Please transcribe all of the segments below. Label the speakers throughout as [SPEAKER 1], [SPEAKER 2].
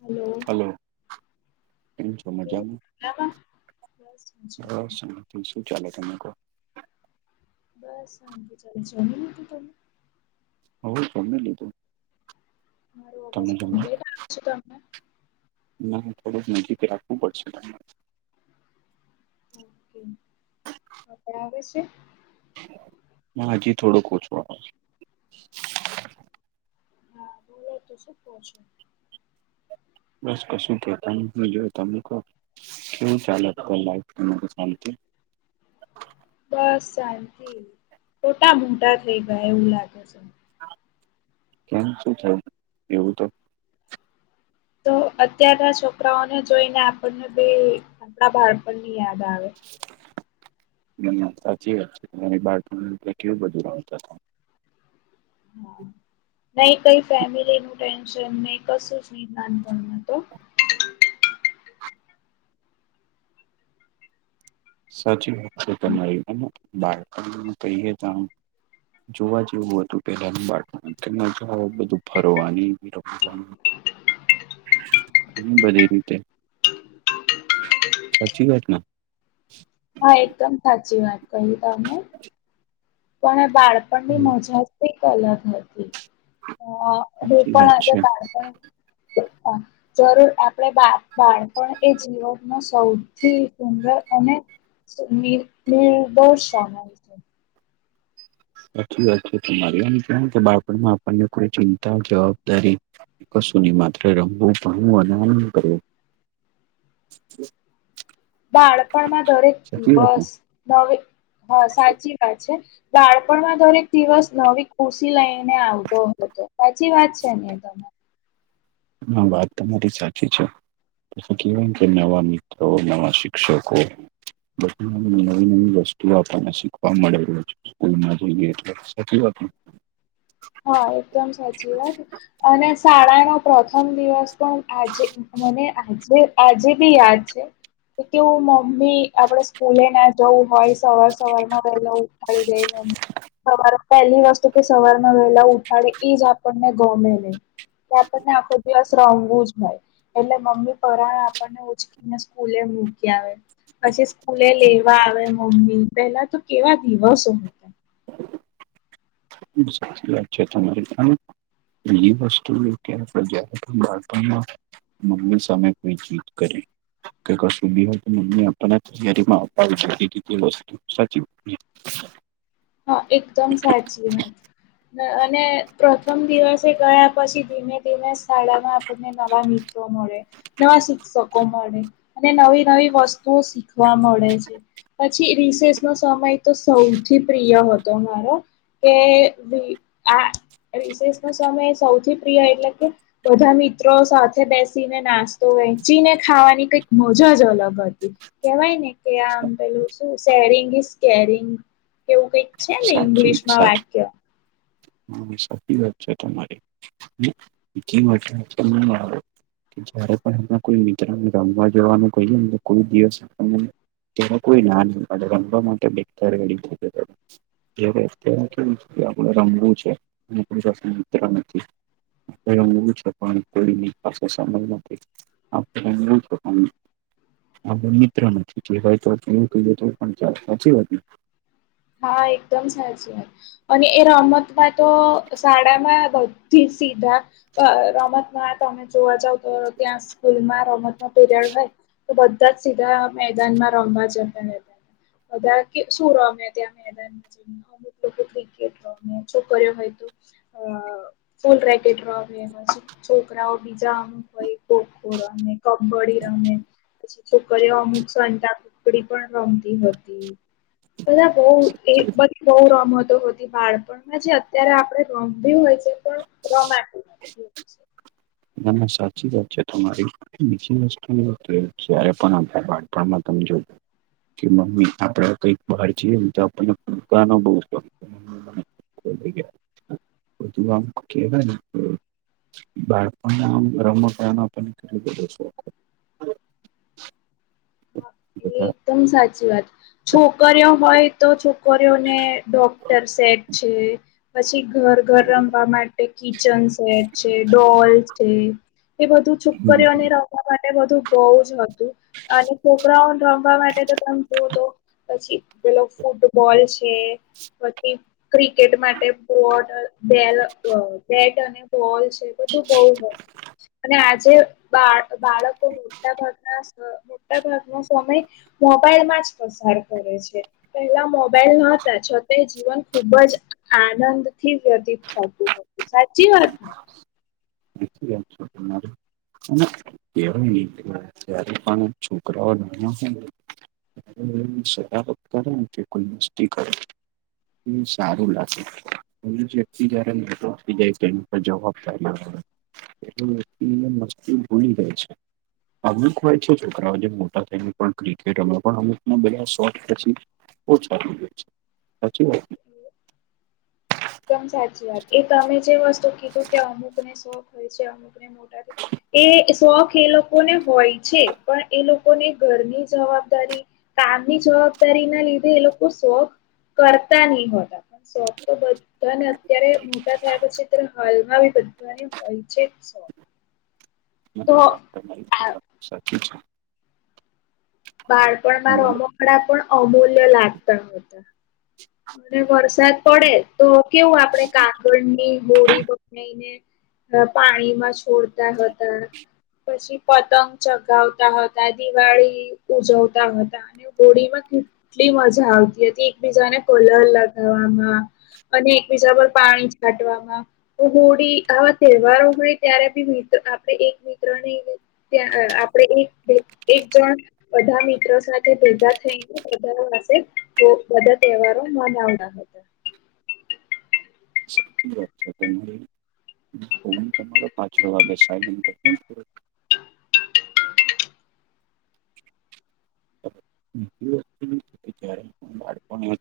[SPEAKER 1] Hello.
[SPEAKER 2] [unintelligible] કેમછો
[SPEAKER 1] કેવું
[SPEAKER 2] મજામાં
[SPEAKER 1] મજામાં? બસ
[SPEAKER 2] બસ
[SPEAKER 1] મજામાં
[SPEAKER 2] શાંતિ શું ચાલે તમે કહો.
[SPEAKER 1] બસ શાંતિ ચાલે છે જમી લીધું તમે.
[SPEAKER 2] હોવ જમી લીધું.
[SPEAKER 1] મારો અવાજ
[SPEAKER 2] તમે જમ્યા
[SPEAKER 1] કમ્પ્લીટ આવે છે તમને
[SPEAKER 2] ના થોડુંક [inaudible] માહી રાખવું પડશે તમને
[SPEAKER 1] ઓકે હમણાં આવે છે.
[SPEAKER 2] ના હજી થોડુંક ઓછું અવાજ.
[SPEAKER 1] હા બોલો તો શું કહો છો.
[SPEAKER 2] બસ કશું કેતા હું જો તમે કો કેવું ચાલે [unintelligible]
[SPEAKER 1] બસ શાંતિ મોટા મોટા થઈ ગયા એવું લાગે છે.
[SPEAKER 2] કેમ શું થયુ એવું તો
[SPEAKER 1] તો અત્યારના છોકરાઓને જોઈને આપણને બી આપણા બાળપણની યાદ આવે.
[SPEAKER 2] સાચી વાત [inaudible]
[SPEAKER 1] નય કઈ ફેમિલી નું ટેન્શન નય કશું જ નય નાનપણ માં તો.
[SPEAKER 2] સાચી વાત છે તમારી બાળપણ નું કહીએ તો આમ જોવા જેવું હતું પેલાનું બાળપણ અત્યારનું તો બધું ફરવાની રમવાની [inaudible] [unintelligible] ધણી બધી રીતે સાચી વાત ના. [unintelligible]
[SPEAKER 1] હા એકદમ સાચી વાત કહી તમે.
[SPEAKER 2] [unintelligible]
[SPEAKER 1] પણ બાળપણની મજા એક અલગ હતી અ. હે
[SPEAKER 2] સાચી
[SPEAKER 1] તા
[SPEAKER 2] વાત
[SPEAKER 1] આજે
[SPEAKER 2] છે
[SPEAKER 1] બાળપણ હ. જરૂર આપણે બા બાળપણ એ જીવનનો સૌથી સુંદર અને [unintelligible]
[SPEAKER 2] સાચી વાત છે તમારી એમ તેમ બાળપણમાં આપણને કોઈ ચિંતા જવાબદારી કશું નહી માત્ર રમવું ભણવું અને આનંદ કરવું.
[SPEAKER 1] બાળપણમાં દરેક
[SPEAKER 2] સાચી વાત ને
[SPEAKER 1] દિવસ નવી હા સાચી વાત છે. બાળપણમાં દરેક દિવસ નવી ખુશી લઈને આવતો હતો. સાચી વાત છે ને તને.
[SPEAKER 2] હા વાત તમારી સાચી છે. [inaudible] કેવા કે નવા મિત્રો નવા શિક્ષકો બધી નવી નવી વસ્તુઓ આપણને શીખવા મળે રોજ સ્કૂલમાં જઈએ એટલે સાચી વાત ને.
[SPEAKER 1] હા એકદમ સાચી વાત અને શાળાનો પ્રથમ દિવસ પણ આજે મને આજે આજે બી યાદ છે. તે કેવું મમ્મી આપડે સ્કૂલે ના જવું માઈસ. સવાર સવાર માં વેલો ઉઠાડી દે મમ્મી સવારે પહેલી વસ્તુ કે સવાર એમાં વેલા ઉઠાડે એ જ આપણને ગમે નહી કે આપણને આખો દિવસ રમવું જ હોય. એટલે મમ્મી પરાણા આપણને ઉંચકીને સ્કૂલે મૂકી આવે. પછી સ્કૂલે લેવા આવે મમ્મી, પેહલા તો કેવા દિવસો
[SPEAKER 2] ખૂબ સાચી વાત છે, તમારી આમ પીલી વસ્તુ હોય, જયારે આપડે બાળપળ માં મમ્મી સામે કોઈ જિદ કરે. કે કશું બી હોય તો એમને આપણને તૈયારીમાં અપાવુ જ પડે, તે વસ્તુ સાચૂં
[SPEAKER 1] હા, એકદમ સાચી વાત અને પ્રથમ દિવસે ગયા પછી, ધીમે-ધીમે શાળામાં આપણને નવા મિત્ર મળે, નવા શિક્ષકો મળે અને નવી-નવી વસ્તુઓ શીખવા મળે છે. પછી રિસેસ નો સમય તો સૌથી પ્રિય હતો મારો કે, આ રિસેશ નો સમય સૌથી પ્રિય એટલે કે બધા મિત્રો સાથે બેસીને નાસ્તો વહેચીને ખાવાની કઈક મજા જ અલગ હતી. કેવાય ને કે આમ પેલું શું શેરિંગ ઇઝ કેરિંગ એવું કઈક છે ને ઇંગ્લિશમાં વાક્ય
[SPEAKER 2] હા, સાચી વાત છે તમારી [unintelligible] જયારે પણ એમના કોઈ મિત્રને રમવા જવાનું કહીએ, તો કોઈ દિવસ આપણને તેમાં કોઈ ના નઈ પાડે, રમવા માટે [unintelligible] એ વખતે કેવું કે આપણે રમવું છે અને મિત્ર નથી. હવે રમવું છે, પણ કોઈ ની પાસે સમય નથી. [unintelligible] આપડે મિત્ર નથી [unintelligible] સાચી વાત ને
[SPEAKER 1] હા, એકદમ સચી વાત અને એ રમત માં તો શાળા માં થી સીધા અ રમતમાં તમે જોવા જાવ, તો ત્યાં સ્કૂલમાં રમત નો પિરિયડ હોય. તો બધા જ સીધા મેદાન માં રમવા જતા રહેતા, બધા કે શું રમે ત્યાં મેદાનમાં જઈને અમુક લોકો ક્રિકેટ રમે, છોકરીઓ હોય તો અ ફૂલ રેકેટ રમે, છોકરાઓ બીજા કોઈ ખો-ખો રમે, કબ્ડી રમે. પછી છોકરીઓ અમુક સતાકૂકડી પણ રમતી હતી, બધા બહ એ બઘી બવ રમતો હતી. બાળપણમાં જે અત્યારે આપડે રમવી હોય છે, પણ રમાંતી
[SPEAKER 2] ના-ના, સાચી વાત છે તમારી બીજી વસ્તુ એ કે જયારે પણ આપડે બાળપણમાં તમે જો કે મમ્મી આપણાં કઈક બહાર જઈએ, તો આપણને ફુગ્ગા નો બઉ શોખ [unintelligible] અને આમ રમકડા નો આપણને કેટલો બધો શોખ હોય. બધા
[SPEAKER 1] એકદમ સાચી વાત, છોકરીઓ હોય તો છોકરીઓ ને ડોક્ટર સેટ છે, પછી ઘર- ઘર રમવા માટે કિચન સેટ છે, ડોલ છે, એ બધું
[SPEAKER 2] હમ
[SPEAKER 1] છોકરીઓને રમ રમવા માટે બધું બહુજ જ હતું અને છોકરાઓ ન રમવા માટે તો તમે જોવ તો, પછી પેલો ફૂટબોલ છે. પછી ક્રિકેટ માટે બોટ અ, બેલ અ બેટ અને બોલ છે. બીજુ તો બઉ બધું હોય છે અને આજે બાળ, બાળકો મોટા ભાગના સ મોટાભાગ સમય મોબાઈલ માં જ પસાર કરે છે પેલા મો બેલ નોતા છતાંય જીવન ખુબ જ આનંદ થી વ્યતીત થતું હતું સાચી વાત ને
[SPEAKER 2] સાચી વાત છે તમારી. અને કેવાય નહ ત્યારે પણ છોકરાઓ છે ને [unintelligible] [unintelligible] એ સારું લાગે વ્યક્તિ [unintelligible] જાય છે એ જવાબદારી એ વ્યક્તિ મસ્તી ભૂલી જાય છે. અમુક હોય છે છોકરાઓ જે મોટા થાયને ક્રિકેટ હમણા પણ અમુક બધા શોખ પછી ઓછા થઈ જાય છે સાચી વાત ને.
[SPEAKER 1] એકદમ સાચી વાત એ તમે જે વસ્તુ કીધું કે અમુક ને શોખ હોય છે અમુક ને
[SPEAKER 2] [unintelligible]
[SPEAKER 1] એ શોખ એ લોકોને હોય છે પણ એ લોકોને ઘરની જવાબદારી કામની જવાબદારી ના લીધે એ લોકો શોખ કરતા નહી હોતા. શોખ તો બધા પણ અત્યારે મોટા થયા પછી હાલમાં બી બધાને હોય છે જ શોખ. તો
[SPEAKER 2] વાત
[SPEAKER 1] આ
[SPEAKER 2] તમારી સાચી છે. હા
[SPEAKER 1] બાળપણમાં
[SPEAKER 2] બોલો
[SPEAKER 1] રમકડા પણ અમૂલ્ય લાગતા હતા. અને વરસાદ પડે તો કેવું આપડણે કાગડ ની હોડી બનાવીને ને પાણીમાં છોડતા હતા. પછી પતંગ ચગાવતા હતા દિવાળી ઉજવતા હતા. હોળીમાં કેટલી મજા આવતી હતી એકબીજાને કલર લગાવવામાં. અને એક બીજા પર પાણી છાંટવામાં. હોળી આવા તહેવારો હોય ત્યારે બી મિત્ર આપણે એક મિત્રની ત્યાં આપડે એક એક જણ બધા મિત્રો સાથે ભેગા થઈને બધા પાસે બધા તહેવાર મનાવના.
[SPEAKER 2] સાચી વાત છે તમારી. મ. [unintelligible] પાછડ વાગે સાયલેનટ કરદો [inaudible] [unintelligible] બાળપણ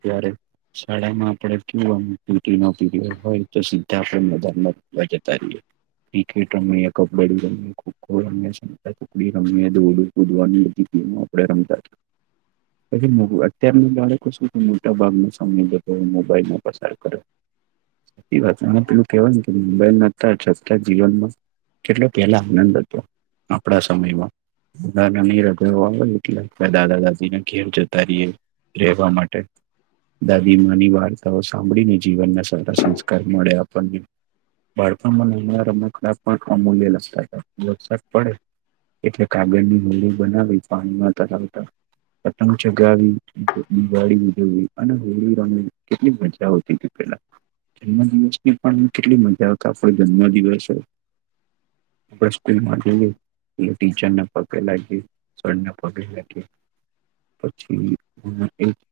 [SPEAKER 2] ત્યારે શાળામાં આપણે કેવુ પીટીનો પીરયડ હોય તો સીધા આપણે મેદાનમાં રમવા જતા રહીએ. ક્રિકેટ રમીએ કબડ્ડીરમે ખોખો રમીએ સંતાકુકડી ટુકડી રમીય દોડું કૂદવાની બધી ગમે. આપડે રમતા. પછી અત્યાર ના બાળકો શું મોટા ભાગ નો સમય બધો મોબાઈલ મા પસાર કરે. સાચી વાત પેલું કેવાય ને કે મોબાઈલ આવી જતા જીવનમાં કેટલો પેહલા આનંદ હતો આપડા સમયમાં બધા [unintelligible] આવે. એટલે દાદા દાદીને ઘેર જતા રહીએ રહેવા માટે. દાદી માની વાર્તાઓ સાંભળીને જીવનના સારા સંસ્કાર મળે આપણને. બાળપમાં મલેલા રમકડા પણ અમૂલ્ય લાગતા વરસાદ પડે એટલે કાગળની હોડી બનાવી પાણીમાં તરાવતા. પતંગ ચગાવી દિવાળી ઉજવવી અને હોળી રમવી કેટલી મજા આવતી. પે જન્મ દિવસ ની પણ કેટલી મજા આપડો જન્મ દિવસ આપણે સ્કૂલમાં જઈએ ટીચરને પગે લાગે સરને પગે લાગીએ પછી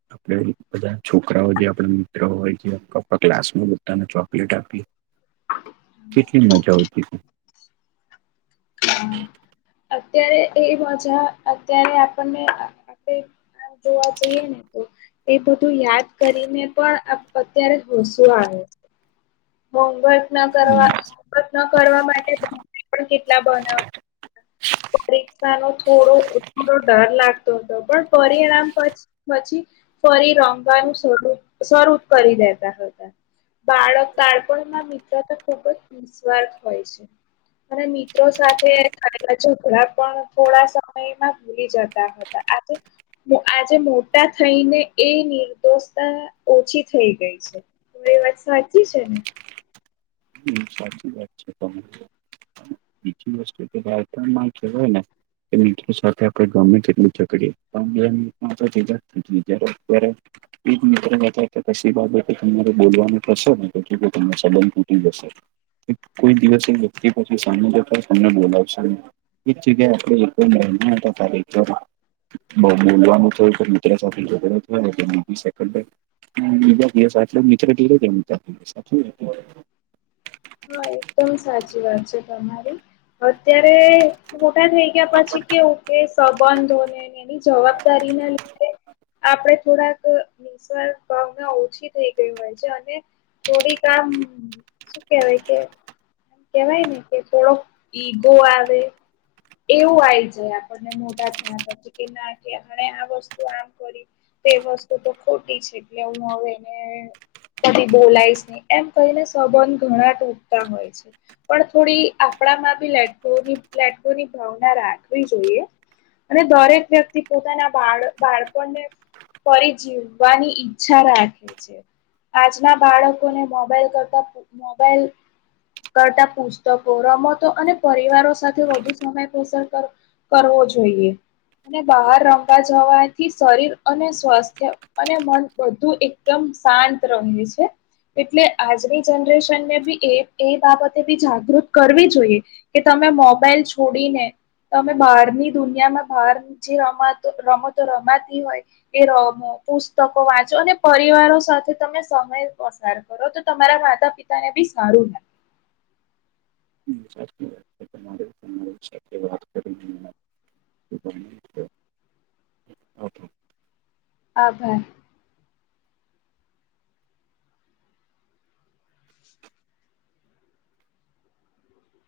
[SPEAKER 2] [inaudible] આપે [inaudible] બધા છોકરાઓ જે આપણા મિત્રો હોય જે [inaudible] ક્લાસમાં બધા ને ચોકલેટ આપી. કેટલી મજા આવતી હતી.
[SPEAKER 1] હા. અત્યારે એ મજા અત્યારે આપણને આપે આમ જોવા જઈએને તો એ બધું યાદ કરીને પણ આપ અત્યારે હસુ આવે છે. હોમવર્ક ન કરવા હોમવર્ક ન કરવા માટે પણ [inaudible] કેટલા બનાવતા. પરીક્ષાનો થોડો [inaudible] ડર લાગતો હતો, પણ પછી-પછી ફરી રમવાનું શરૂ શરૂ કરી દેતા હતા. બાળક બાળપણમાં મિત્રતા ખુબ જ નિસ્વાર્થ હોય છે. અને મિત્રો સાથે [inaudible] [inaudible] પણ થોડા સમયમાં ભૂલી જતા હતા. આજે [unintelligible] આજે મોટા થઈ ને એ નિર્દોષતા ઓછી થઈ ગઈ છે. તે વાત સાચી છે ને?
[SPEAKER 2] હતી સાચી વાત છે. [inaudible] બીજી વસ્તુ કે બાળપણમાં જે હોય ને [inaudible] એક મિત્ર [inaudible] પસી બાબતે તમારે બોલવાનું થશેને કેમ કે પોતાનો સંબંધ તૂટી જશે. કોઈ દિવસે વ્યક્તિ [inaudible] સામે જોતા જ [inaudible] બહુ બોલવાનું થાય કે મિત્ર સાથે [inaudible] [inaudible]
[SPEAKER 1] હ, એકદમ સાચી વાત છે તમારી, અત્યારે મોટા થઈ ગયા પછી કેવું કે, સંબંધોને એની જવાબદારીના લીધે આપણે થોડાક નિસ્વાર્થ ભાવના ઓછી થઈ ગઈ હોય છે, અને થોડીક આમ શું કેવાય કે કેવાયને કે થોડોક ઇગો આવે એવું આયી જાય આપણને મોટા થયા પછી કે, ના કે એમણે આ વસ્તુ આમ કરી. તે વસ્તુ તો ખોટી છે, એટલે હું હવે એને [inaudible] બોલાયીશ નહી, એમ કહીને સંબંધ ઘણા ટૂટતા હોય છે. પણ થોડી આપણામાં બી લેટ ગોની, લેટ ગોની ભાવના રાખવી જોઈએ. અને દરેક વ્યક્તિ પોતાના બાળ બાળકોને ફરી જીવવાની ઈચ્છા રાખે છે. આજના બાળકોને મોબાઈલ કરતા [inaudible] મોબાઈલ કરતા પુસ્તકો, રમતો અને પરિવારો સાથે વધુ સમય પસાર કર કરવો જોઈએ અને બહાર રમવા જવાથી શરીર અને સ્વાસ્થ્ય અને મન બધું એકદમ શાંત રહે છે એટલે આજની જનરેશનને બી એ એ બાબતે બી જાગૃત કરવી જોઈએ. કે તમે મોબાઈલ છોડીને તમે બહારની દુનિયામાં બહાર જે રમાત રમતો રમાતી હોય એ રમોપુસ્તકો વાંચો અને પરિવારો સાથે તમે સમય પસાર કરો તો તમારા માતા-પિતાને બી સારું લાગે.
[SPEAKER 2] હમ, સાચી વાત છે. તમારે [inaudible] મને ખૂબ આનંદ થયો. ઓકે
[SPEAKER 1] આભાર!